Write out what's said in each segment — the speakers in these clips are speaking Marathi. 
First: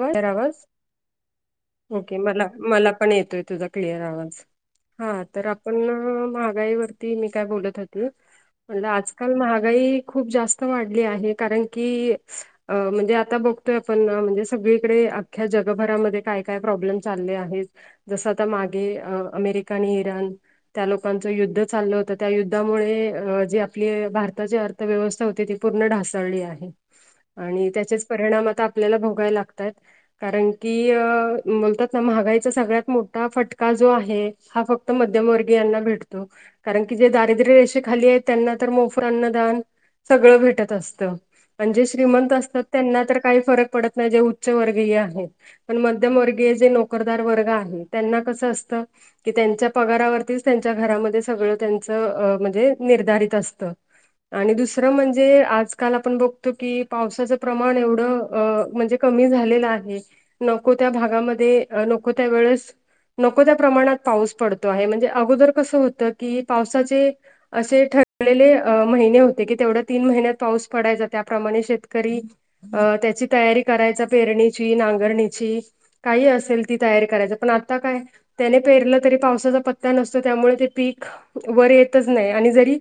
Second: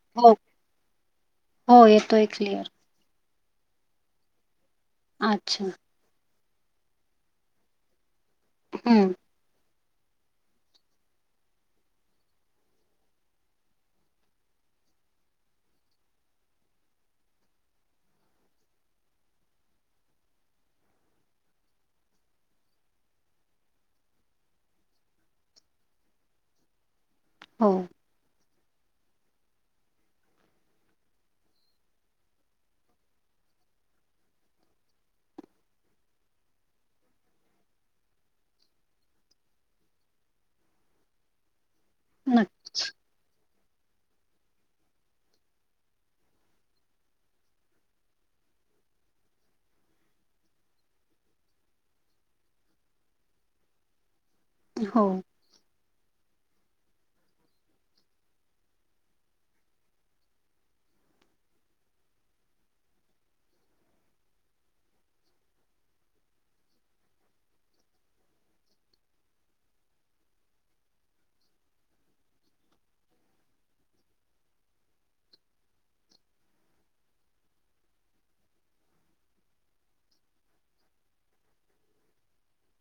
वा तेरावाज हो ओके येतोय मला क्लिअर. मला पण येतोय तुझा? क्लिअर आवाज हा तर अच्छा. आपण महागाईवरती मी काय बोलत होत ना. म्हणलं हं. आजकाल महागाई खप जास्त वाढली आहे कारण की म्हणजे आता बघतोय आपण म्हणजे सगळीकडे अख्ख्या जगभरामध्ये काय काय प्रॉब्लेम चालले आहेत. जसं आता मागे अ अमेरिका आणि इराण त्या लोकांचं युद्ध चाललं होतं त्या युद्धामुळे जे आपले भारताचे अर्थ व्यवस्था हो ती पूर्ण ढासळली आहे आणि हो. त्याचेच परिणाम आता आपल्याला लागतात. कारण की अ बोलतात ना महागाईचा सगळ्यात मोठा फटका जो आहे. हा फक्त मध्यमवर्गीयाना भेटतो कारण की जे दारिद्र्य रेषे खाली आहेत त्यांना तर मोफ अन्नदान सगळं भेटत असत म्हणजे श्रीमंत नक्की. असतात त्यांना तर काही फरक पडत जे उच्च वर्गीय आहेत. पण मध्यमवर्गीय जे नोकरदार वर्ग आहे त्यांना कसं असतं. की त्यांच्या पगारावरतीच त्यांच्या घरामध्ये सगळं त्यांच म्हणजे निर्धारित असतं. आणि दुसरं हो. म्हणजे आजकाल आपण बघतो की पावसाचं प्रमाण एवढं अ म्हणजे कमी झालेला आहे नको त्या भागामध्ये नको त्या वेळेस नको त्या प्रमाणात पाऊस पडतो आहे म्हणजे अगोदर कसं होतं की पावसाचे असे ठरलेले महिने होते की तेवढा तीन महिन्यात पाऊस पडायचा त्याप्रमाणे शेतकरी अ त्याची तयारी करायचा पेरणीची नांगरणीची काही असेल ती तयारी करायचं पण आता काय त्याने पेरलं तरी पावसाचा पत्ता नसतो त्यामुळे ते पीक वर येतच नाही आणि जरी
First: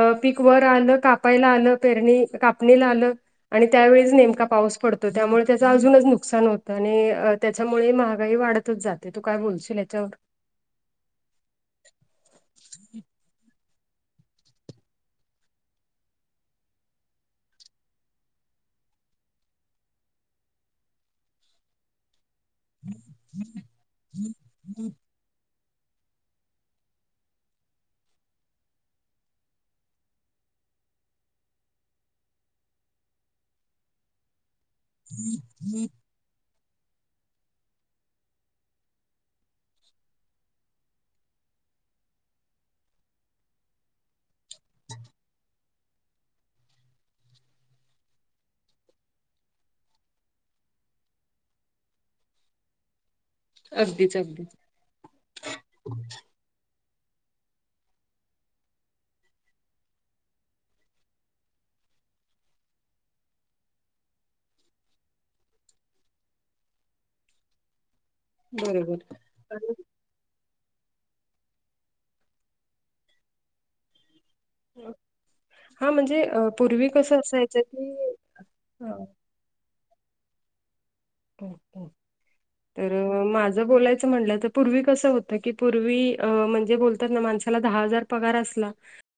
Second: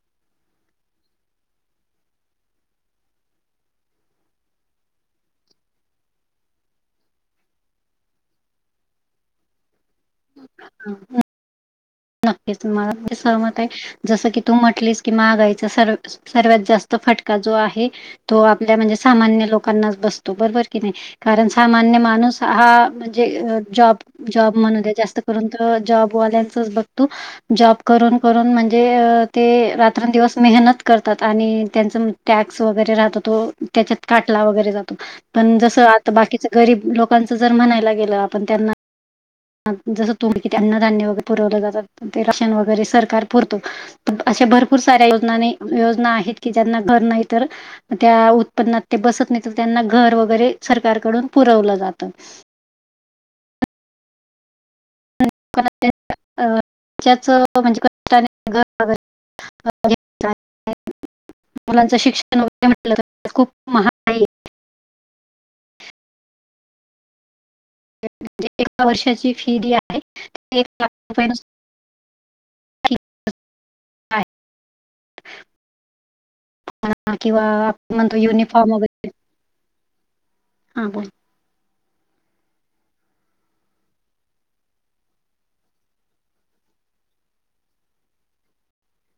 अ पीक वर आलं कापायला आलं पेरणी कापणीला आलं आणि त्यावेळीस नेमका पाऊस पडतो. त्यामुळे त्याचं अजूनच नुकसान होतं आणि त्याच्यामुळे महागाई वाढतच जाते तू काय बोलशील याच्यावर ह ह नक्कीच मला म्हणे सहमत आहे जसं की तू म्हटलीस की माहागायच सर्व सर्वात जास्त फटका जो आहे. तो आपल्या म्हणजे सामान्य लोकांनाच बसतो बरोबर की नाही कारण सामान्य माणूस हा म्हणजे जॉब जॉब म्हणू द जास्त करून तर जॉबवाल्यांचच बघ त जॉब करून करून म्हणजे ते रात्रांंदिवस मेहनत करतात आणि त्यांचं टॅक्स वगैरे राहात तो त्याच्यात काटला वगैरे जातो. पण जस आ बाकीच गरीब लोकांच जर म्हणायला गेलं आपण त्यां जसं तुम्ही किती अन्नधान्य वगैरे पुरवलं जातात ते राशन वगैरे सरकार पुरतो. अशा भरपूर साऱ्या योजनाने योजना आहेत की ज्यांना घर नाही तर त्या उत्पन्नात ते बसत नाही तर त्यांना घर वगैरे सरकारकडून पुरवलं जातं. अगदीच अगदी म्हणजे कर मुलांच शिक्षण वरे म्ह खूप म एका बरोबर वर्षाची फी आणि एक ला रुपय हम् हा म्हणजे पूर्वी कसं किंवा असायचं आपण की, म्हणतो युनिफॉर्म वगैरे हा बोल ब ह तर माझं बोलायचं म्हणलं तर पूर्वी कसं होतं की पूर्वी म्हणजे बोलतात ना माणस.. त्याला दहा हजार पगार असला.